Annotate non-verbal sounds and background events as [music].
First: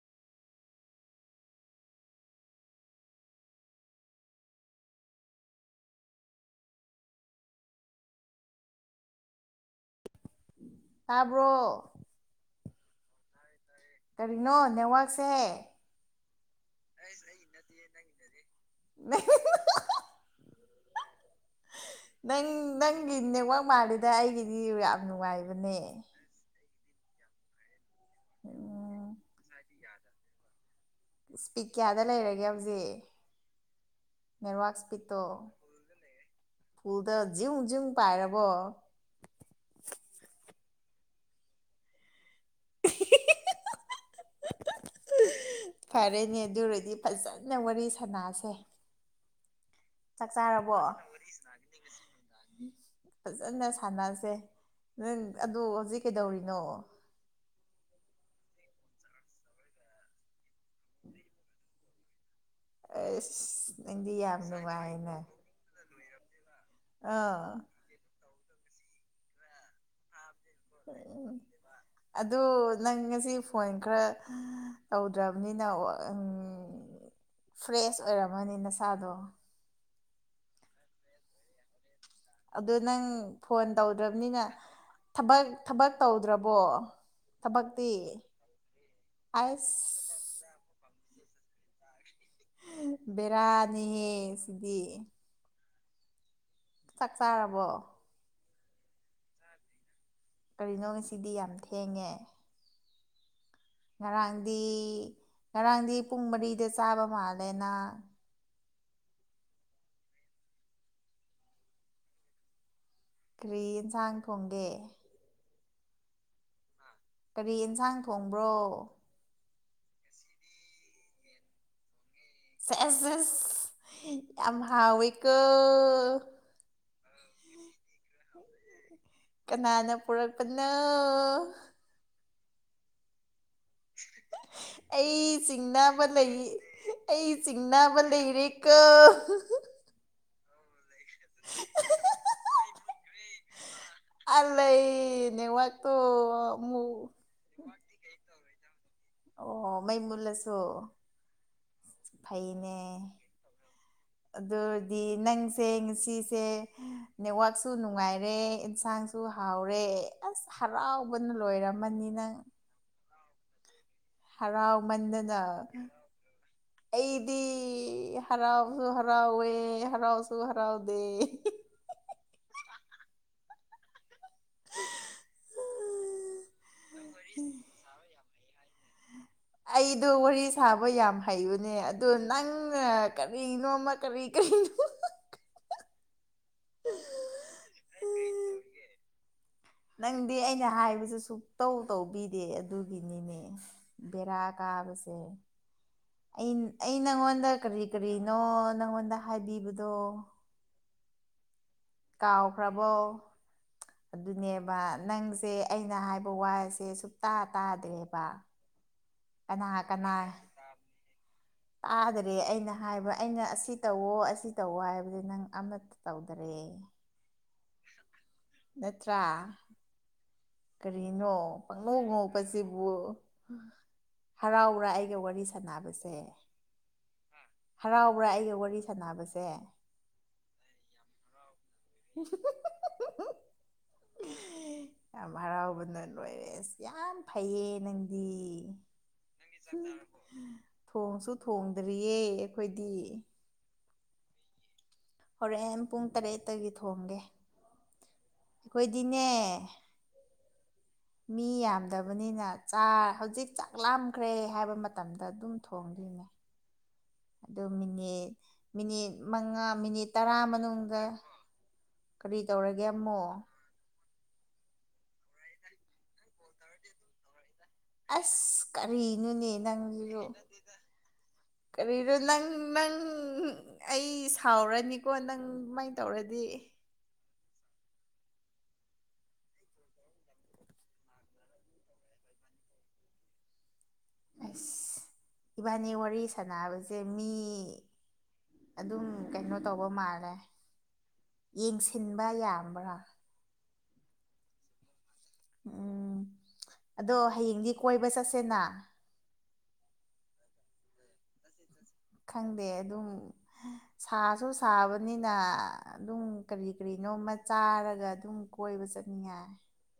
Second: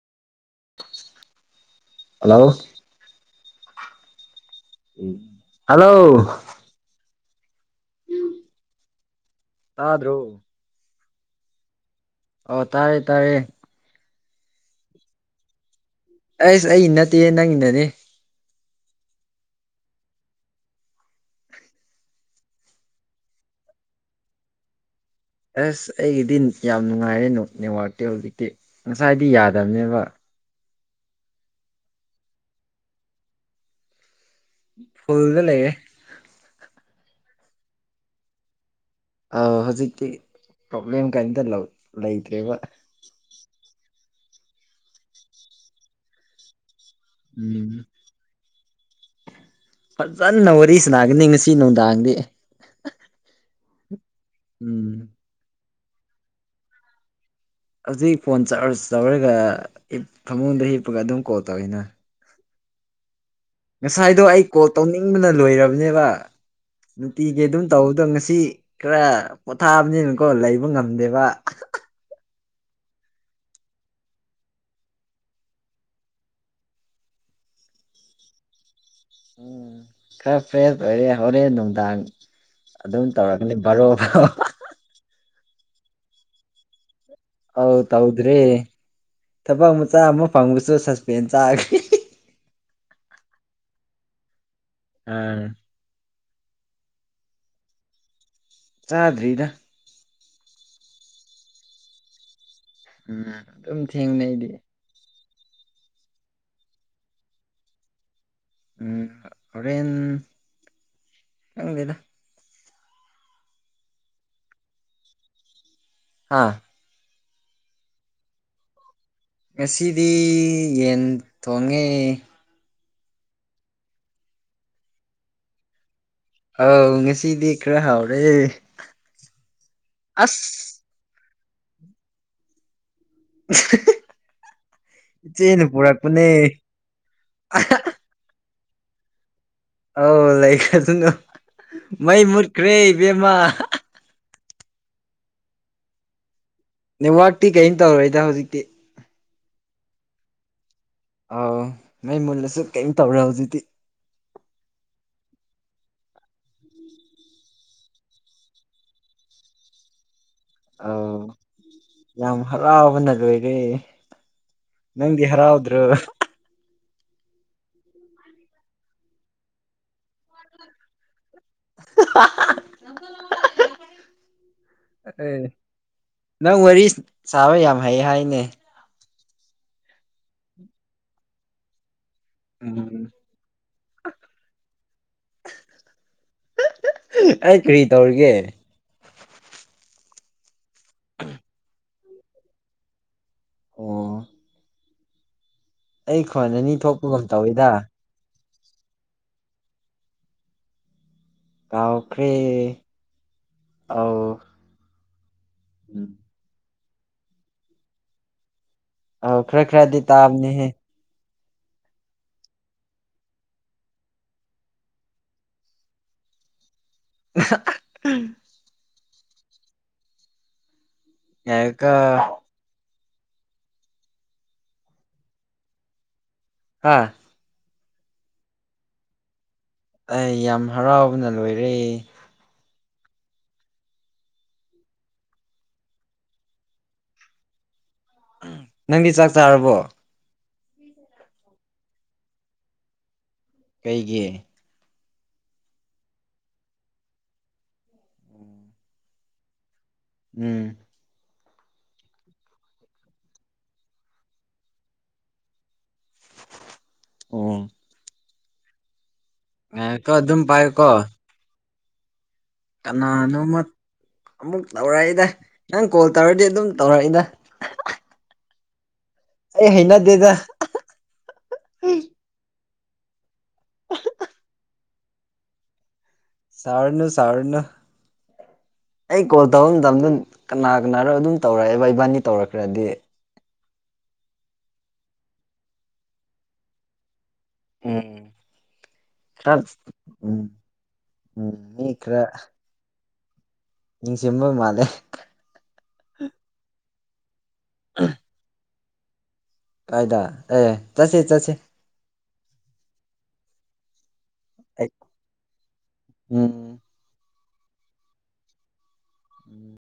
hello hello ꯑ꯭ꯔꯣ ꯇꯥꯕ꯭ꯔꯣ ꯑꯣ ꯇꯥꯥꯏꯔꯦ ꯇꯥꯥꯏꯔꯌꯦꯦ ꯀꯔꯤꯅꯣ ꯅꯦꯋꯥꯁꯦ ꯑꯩꯁ ꯑꯩ ꯏ ꯅꯠꯇꯦ ꯅꯪ ꯏꯟꯅꯅꯤ [unintelligible] ꯅꯪ ꯅꯪꯒꯤ ꯅꯦꯛꯠꯋꯥꯛ ꯃꯥꯜꯜꯂꯤꯗ ꯑꯩꯒꯤꯗꯤ ꯌꯥꯝ ꯅꯨꯡꯉꯥꯏꯕꯅꯦ ꯑꯁ ꯑꯩꯒꯤꯗꯤ ꯌꯥꯝ ꯅꯨꯡꯉꯥꯏꯔꯅꯨ ꯅꯦꯠꯋꯥꯔꯇꯤ ꯍꯧꯖꯤꯛꯇꯤ ꯎꯝ ꯉꯁꯥꯏꯗꯤ ꯌꯥꯗꯕꯅꯦꯕ ꯏꯁꯄꯤꯛ ꯀꯌꯥꯗ ꯂꯩꯔꯒꯦ ꯍꯧꯖꯤꯛ ꯅꯦꯠꯋꯛ ꯏꯁꯄꯤꯠꯇꯣ ꯐꯨꯜꯗ ꯂꯩꯔꯦ ꯐꯨꯜꯗ ꯖꯨꯡ ꯖ꯭ꯨꯡ ꯄꯥꯏꯔꯕꯣ ꯑ ꯍꯧꯖꯤꯛꯇꯤ ꯄ꯭ꯔꯣꯕ꯭ꯂꯦꯝ ꯀꯔꯤꯝꯇ ꯂꯩꯇ꯭ꯔꯦꯕ ꯐꯔꯦꯅꯦ ꯑꯗꯨꯔꯗꯤ ꯐꯖꯅ ꯋꯥꯔꯤ ꯎꯝ ꯁꯥꯅꯁꯦ ꯐꯖꯅ ꯋꯥꯔꯤ ꯁꯥꯅꯥꯒꯅꯤ ꯉꯁꯤ ꯅꯨꯡꯗꯥꯡꯗꯤ ꯐꯖꯅ ꯁꯥꯟꯅꯁꯦ ꯎꯝ ꯅꯪ ꯑꯗꯨ ꯍꯧꯖꯤꯛ ꯀꯩꯗꯧꯔꯤꯅꯣ ꯍꯧꯖꯤꯛ ꯐꯣꯟ ꯆꯥꯔꯖ ꯇꯧꯔꯒ ꯐꯃꯨꯡꯗ ꯍꯤꯞꯄꯒ ꯑꯗꯨꯝ ꯀꯣꯜ ꯇꯧꯏꯤꯅ ꯑ ꯉꯁꯥꯏꯗꯣ ꯑꯩ ꯀꯣꯜ ꯇꯧꯅꯤꯡꯕꯅ ꯂꯣꯏꯔꯕꯅꯦꯕ ꯅꯨꯡꯇꯤꯒꯤ ꯑꯥ ꯑꯗꯨꯝ ꯇꯧꯕꯗꯣ ꯉꯁꯤ ꯈꯔ ꯄꯣꯊꯥꯕꯅꯤꯅ ꯀꯣ ꯂꯩꯕ ꯉꯝꯗꯦꯕ ꯎꯝ ꯑꯗꯨ ꯅꯪ ꯉꯁꯤ ꯐꯣꯟ ꯈꯔ ꯇꯧꯗ꯭ꯔꯕꯅꯤꯅ ꯐ꯭ꯔꯦꯁ ꯑꯣꯏꯔꯝꯃꯅꯤ ꯅꯁꯥꯗꯣ ꯎꯝ ꯈꯔ ꯐ꯭ꯔꯦꯁ ꯑꯣꯏꯔꯦ ꯍꯧꯔꯦꯟ ꯅꯨꯅꯨꯡꯗꯥꯥꯡ ꯑꯗꯨ ꯅꯪ ꯐꯣꯟ ꯇꯧꯗ꯭ꯔꯕꯅꯤꯅ ꯊꯕꯛ ꯊꯕꯛ ꯇꯧꯗ꯭ꯔꯕꯣ ꯊꯕꯛꯇꯤ ꯍꯥꯎꯗꯥꯎꯗ꯭ꯔꯔꯤ ꯇꯕ ꯃꯆꯥ ꯑꯃ ꯑꯁ ꯐꯃꯁꯨ ꯁꯁ ꯐꯦꯟ ꯆ ꯕꯦꯔꯥꯅꯤꯍꯦꯁ ꯑꯝ ꯆꯥꯛ ꯆꯥꯔꯕꯣ ꯆꯥꯗ꯭ꯔꯤꯗ ꯀꯔꯤꯅꯣ ꯉꯁꯤꯗꯤ ꯌꯥꯝ ꯊꯦꯡꯉꯦ ꯎꯝ ꯑꯗꯨꯝ ꯊꯦꯡꯅ ꯑꯩꯗꯤ ꯉꯔꯥꯡꯗꯤ ꯉꯔꯥꯡꯗꯤ ꯄꯨꯡ ꯃꯔꯤꯗ ꯆꯥꯕ ꯃꯥꯜꯂꯦꯅ ꯎꯝ ꯍꯣꯔꯦꯟ ꯆ ꯂꯩꯣꯏꯗ ꯀꯔꯤ ꯌꯦꯟꯁꯥꯡ ꯊꯣꯡꯒꯦ ꯍꯥꯥ ꯀꯔꯤ ꯑꯦꯟꯁꯥꯡ ꯊꯣꯡꯕ꯭ꯔꯣ ꯉꯁꯤꯗꯤ ꯌꯦꯟ ꯊꯣꯡꯉꯦ ꯑꯦꯁ ꯌꯥꯝ ꯍꯥꯎꯤꯀ ꯑꯥꯎ ꯉꯁꯤꯗꯤ ꯈꯔ ꯍꯥꯎꯔꯦ ꯀꯅꯥꯅ ꯑꯁ ꯄꯨꯔꯛꯄꯅꯣ ꯑꯩ ꯏꯆꯦꯅ ꯆꯤꯡꯅꯕ ꯄꯨꯔꯛꯄꯅꯦ ꯂꯩ ꯑꯩ ꯆꯤꯡꯅꯕ ꯂꯩꯔꯦ ꯀ ꯑꯣꯧ ꯂꯩꯈꯗꯅꯨ ꯃꯩ ꯃꯨꯠꯈ꯭ꯔꯦ ꯏꯕꯦꯝꯃꯥ ꯑꯂ ꯅꯋꯥꯒ ꯇꯨ ꯅꯦꯠꯋꯥꯛꯇꯤ ꯀꯔꯤꯝ ꯇꯧꯔꯣꯏꯗ ꯍꯧꯖꯤꯛꯇꯤ ꯑꯣ ꯃꯩ ꯃꯨꯜꯂꯁꯨ ꯑꯥꯎ ꯃꯩ ꯃꯨꯜꯂꯁꯨ ꯀꯩꯝ ꯇꯧꯔꯦ ꯍꯧꯖꯤꯛꯇꯤ ꯁꯦꯡ ꯁꯤꯁꯦ ꯅꯦꯠꯋꯥꯛꯁꯨ ꯅꯨꯡꯉꯥꯏꯔꯦ ꯑꯦꯟꯁꯥꯡꯁꯨ ꯍꯥꯎꯔꯦ ꯑꯁ ꯑꯥꯎ ꯍꯔꯥꯎꯕꯅ ꯂꯣꯏꯔꯝꯃꯅꯤꯅꯪ ꯗꯤꯦ ꯍꯔꯥꯎꯃꯟꯗꯅ ꯑꯩꯗꯤ ꯍꯔꯥꯎꯁꯨ ꯍꯔꯥꯎꯋꯦ ꯍꯔꯥꯎꯁꯨ ꯍꯔꯥꯎꯗꯦ ꯑꯦ ꯅꯪ ꯋꯥꯔꯤ ꯁꯥꯥꯕ ꯌꯥꯝ ꯍꯩ ꯍꯥꯏꯅꯦ ꯑꯩꯗꯣ ꯋꯥꯔꯤ ꯁꯥꯕ ꯌꯥꯝ ꯍꯩꯕꯅꯦ ꯑꯗꯣ ꯅꯪ ꯎꯝ ꯀꯔꯤꯅꯣ ꯀꯔꯤ ꯀꯔꯤꯅ ꯑꯩ ꯀꯔꯤ ꯇꯧꯔꯒꯦ ꯅꯪꯗꯤ ꯑꯩꯅ ꯍꯥꯏꯕꯁꯨ ꯁꯨꯛꯇꯧ ꯇꯧꯕꯤꯗꯦ ꯑꯗꯨꯒꯤꯅꯤꯅꯦ ꯑꯣ ꯕꯦꯔꯥ ꯀꯥꯕꯁꯦ ꯑꯩ ꯈꯣꯟ ꯑꯅꯤ ꯊꯣꯛꯄꯒꯨꯝ ꯇꯧꯋꯤꯗ ꯅ ꯅꯪꯉꯣꯟꯗ ꯍꯥꯏꯕꯤꯕꯗꯣ ꯀꯥꯎꯈ꯭ꯔꯦ ꯀꯥꯎꯈ꯭ꯔꯕꯣ ꯑꯧ ꯑꯗꯨꯅꯦꯕ ꯅꯪꯁꯦ ꯑꯩꯅ ꯎꯝ ꯍꯥꯏꯕ ꯋꯥꯁꯦ ꯁꯨꯇꯥ ꯇꯥꯗ꯭ꯔꯦꯕ ꯑ ꯈꯔ ꯈꯔꯗꯤ ꯇꯥꯕꯅꯤꯍꯦ ꯇꯥꯗ꯭ꯔꯦ ꯑꯩꯅ ꯍꯥꯏꯕ ꯑꯩꯅ ꯑꯁꯤ ꯇꯧꯋꯣ ꯑꯁꯤ ꯇꯧꯋ ꯍꯥꯏꯕꯁ ꯅꯪ ꯑꯃꯠꯇ ꯇꯧꯗꯔꯦ ꯑ ꯅꯠꯇ꯭ꯔꯥ ꯀꯔꯤꯅꯣ ꯉꯥꯏꯌꯨꯀꯣ ꯄꯪꯉꯧ ꯉꯣꯛꯄꯁꯤꯕꯨ ꯍꯔꯥꯎꯔꯥ ꯑꯩꯒ ꯋꯥꯔꯤ ꯁꯥꯟꯅꯕꯁꯦ ꯍꯥꯥ ꯍꯔꯥꯎꯕ꯭ꯔꯥ ꯑꯩꯒ ꯋꯥꯔꯤ ꯁꯥꯟꯅꯕꯁꯦ ꯑꯩ ꯌꯥꯝ ꯍꯔꯥꯎꯕꯅ ꯂꯣꯏꯔꯦ [unintelligible] [unintelligible] ꯌꯥꯝ ꯍꯔꯥꯎꯕꯅ ꯑꯣꯏꯔꯦ ꯑꯁ ꯌꯥꯝ ꯐꯩꯌꯦ ꯅꯪ ꯅꯪꯗꯤ ꯆꯥꯛ ꯆꯥꯔꯕꯣ ꯊꯣꯡꯁꯨ ꯊꯣꯡꯗ꯭ꯔꯤꯌꯦ ꯑꯩꯈꯣꯏꯗꯤ ꯀꯩꯒꯤ ꯍꯣꯔꯛ ꯑꯦꯝ ꯄꯨꯡ ꯇꯔꯦꯠꯇꯒꯤ ꯊꯣꯡꯒꯦ ꯑꯩꯈꯣꯏꯗꯤꯅꯦ ꯎꯝ ꯃꯤ ꯌꯥꯝꯗꯕꯅꯤꯅ ꯆꯥ ꯍꯧꯖꯤꯛ ꯆꯥꯛ ꯂꯥꯝꯈ꯭ꯔꯦ ꯍꯥꯏꯕ ꯃꯇꯝꯗ ꯑꯗꯨꯝ ꯊꯣꯡꯂꯤ ꯑꯣ ꯑꯗꯨ ꯃꯤꯅꯤꯠ ꯃꯤꯅꯤꯠ ꯃꯉꯥ ꯃꯤꯅꯤꯠ ꯉꯥꯏꯈꯣ ꯇꯔꯥ ꯑꯗꯨꯝ ꯄꯥꯏꯌꯨꯀꯣ ꯃꯅꯨꯡꯗ ꯀꯔꯤ ꯇꯧꯔꯒꯦ ꯑꯃꯃꯣ ꯀꯅꯥꯅꯣꯃ ꯑꯃꯨꯛ ꯇꯧꯔꯛꯏꯗ ꯅꯪ ꯀꯣꯜ ꯇꯧꯔꯗꯤ ꯑꯗꯨꯝ ꯇꯧꯔꯛꯏꯗ ꯑꯁ ꯀꯔꯤꯅꯣꯅꯦ ꯑꯩ ꯅꯪꯁꯨ ꯍꯩꯅꯗꯦꯗ ꯀꯔꯤꯅꯣ ꯅꯪ ꯅꯪ ꯑꯩ ꯁꯥꯎꯔꯅꯤꯀꯣ ꯅꯪ ꯀꯃꯥꯏꯅ ꯇꯧꯔꯗꯤ ꯆꯥꯔꯅ ꯑꯩ ꯀꯣꯜ ꯇꯧꯕ ꯃꯇꯝꯗ ꯀꯅꯥ ꯀꯅꯥꯅꯣ ꯑꯗꯨꯝ ꯇꯧꯔꯛꯑꯦꯕ ꯏꯕꯥꯅꯤ ꯇꯧꯔꯛꯈ꯭ꯔꯗꯤ ꯑꯁ ꯏꯕꯥꯅꯤ ꯋꯥꯔꯤ ꯁꯥꯟꯅꯕꯁꯦ ꯃꯤ ꯎꯝ ꯑꯗꯨꯝ ꯈꯔ ꯀꯩꯅꯣ ꯇꯧꯕ ꯃꯥꯜꯂꯦ ꯎꯝ ꯎꯝ ꯌꯦꯡꯁꯤꯟꯕ ꯌꯥꯝꯕ꯭ꯔꯥ ꯏ ꯁꯤꯃ ꯃꯥꯂꯦ ꯎꯝ ꯑꯗꯣ ꯍꯌꯦꯡꯗꯤ ꯀꯣꯏꯕ ꯆꯠꯁꯦꯅ ꯀꯥꯏꯗ ꯑꯦ ꯆꯁꯤ ꯆꯁꯤ ꯈꯪꯗꯦ ꯑꯗꯨꯝ ꯁꯥꯁꯨ ꯁꯥꯕꯅꯤꯅ ꯑꯗꯨꯝ ꯀꯔꯤ ꯎꯝ ꯀꯔꯤꯅꯣꯝꯃ ꯆꯥꯔꯒ ꯑꯗꯨꯝ ꯀꯣꯏꯕ ꯆꯠ ꯄꯌꯥꯏ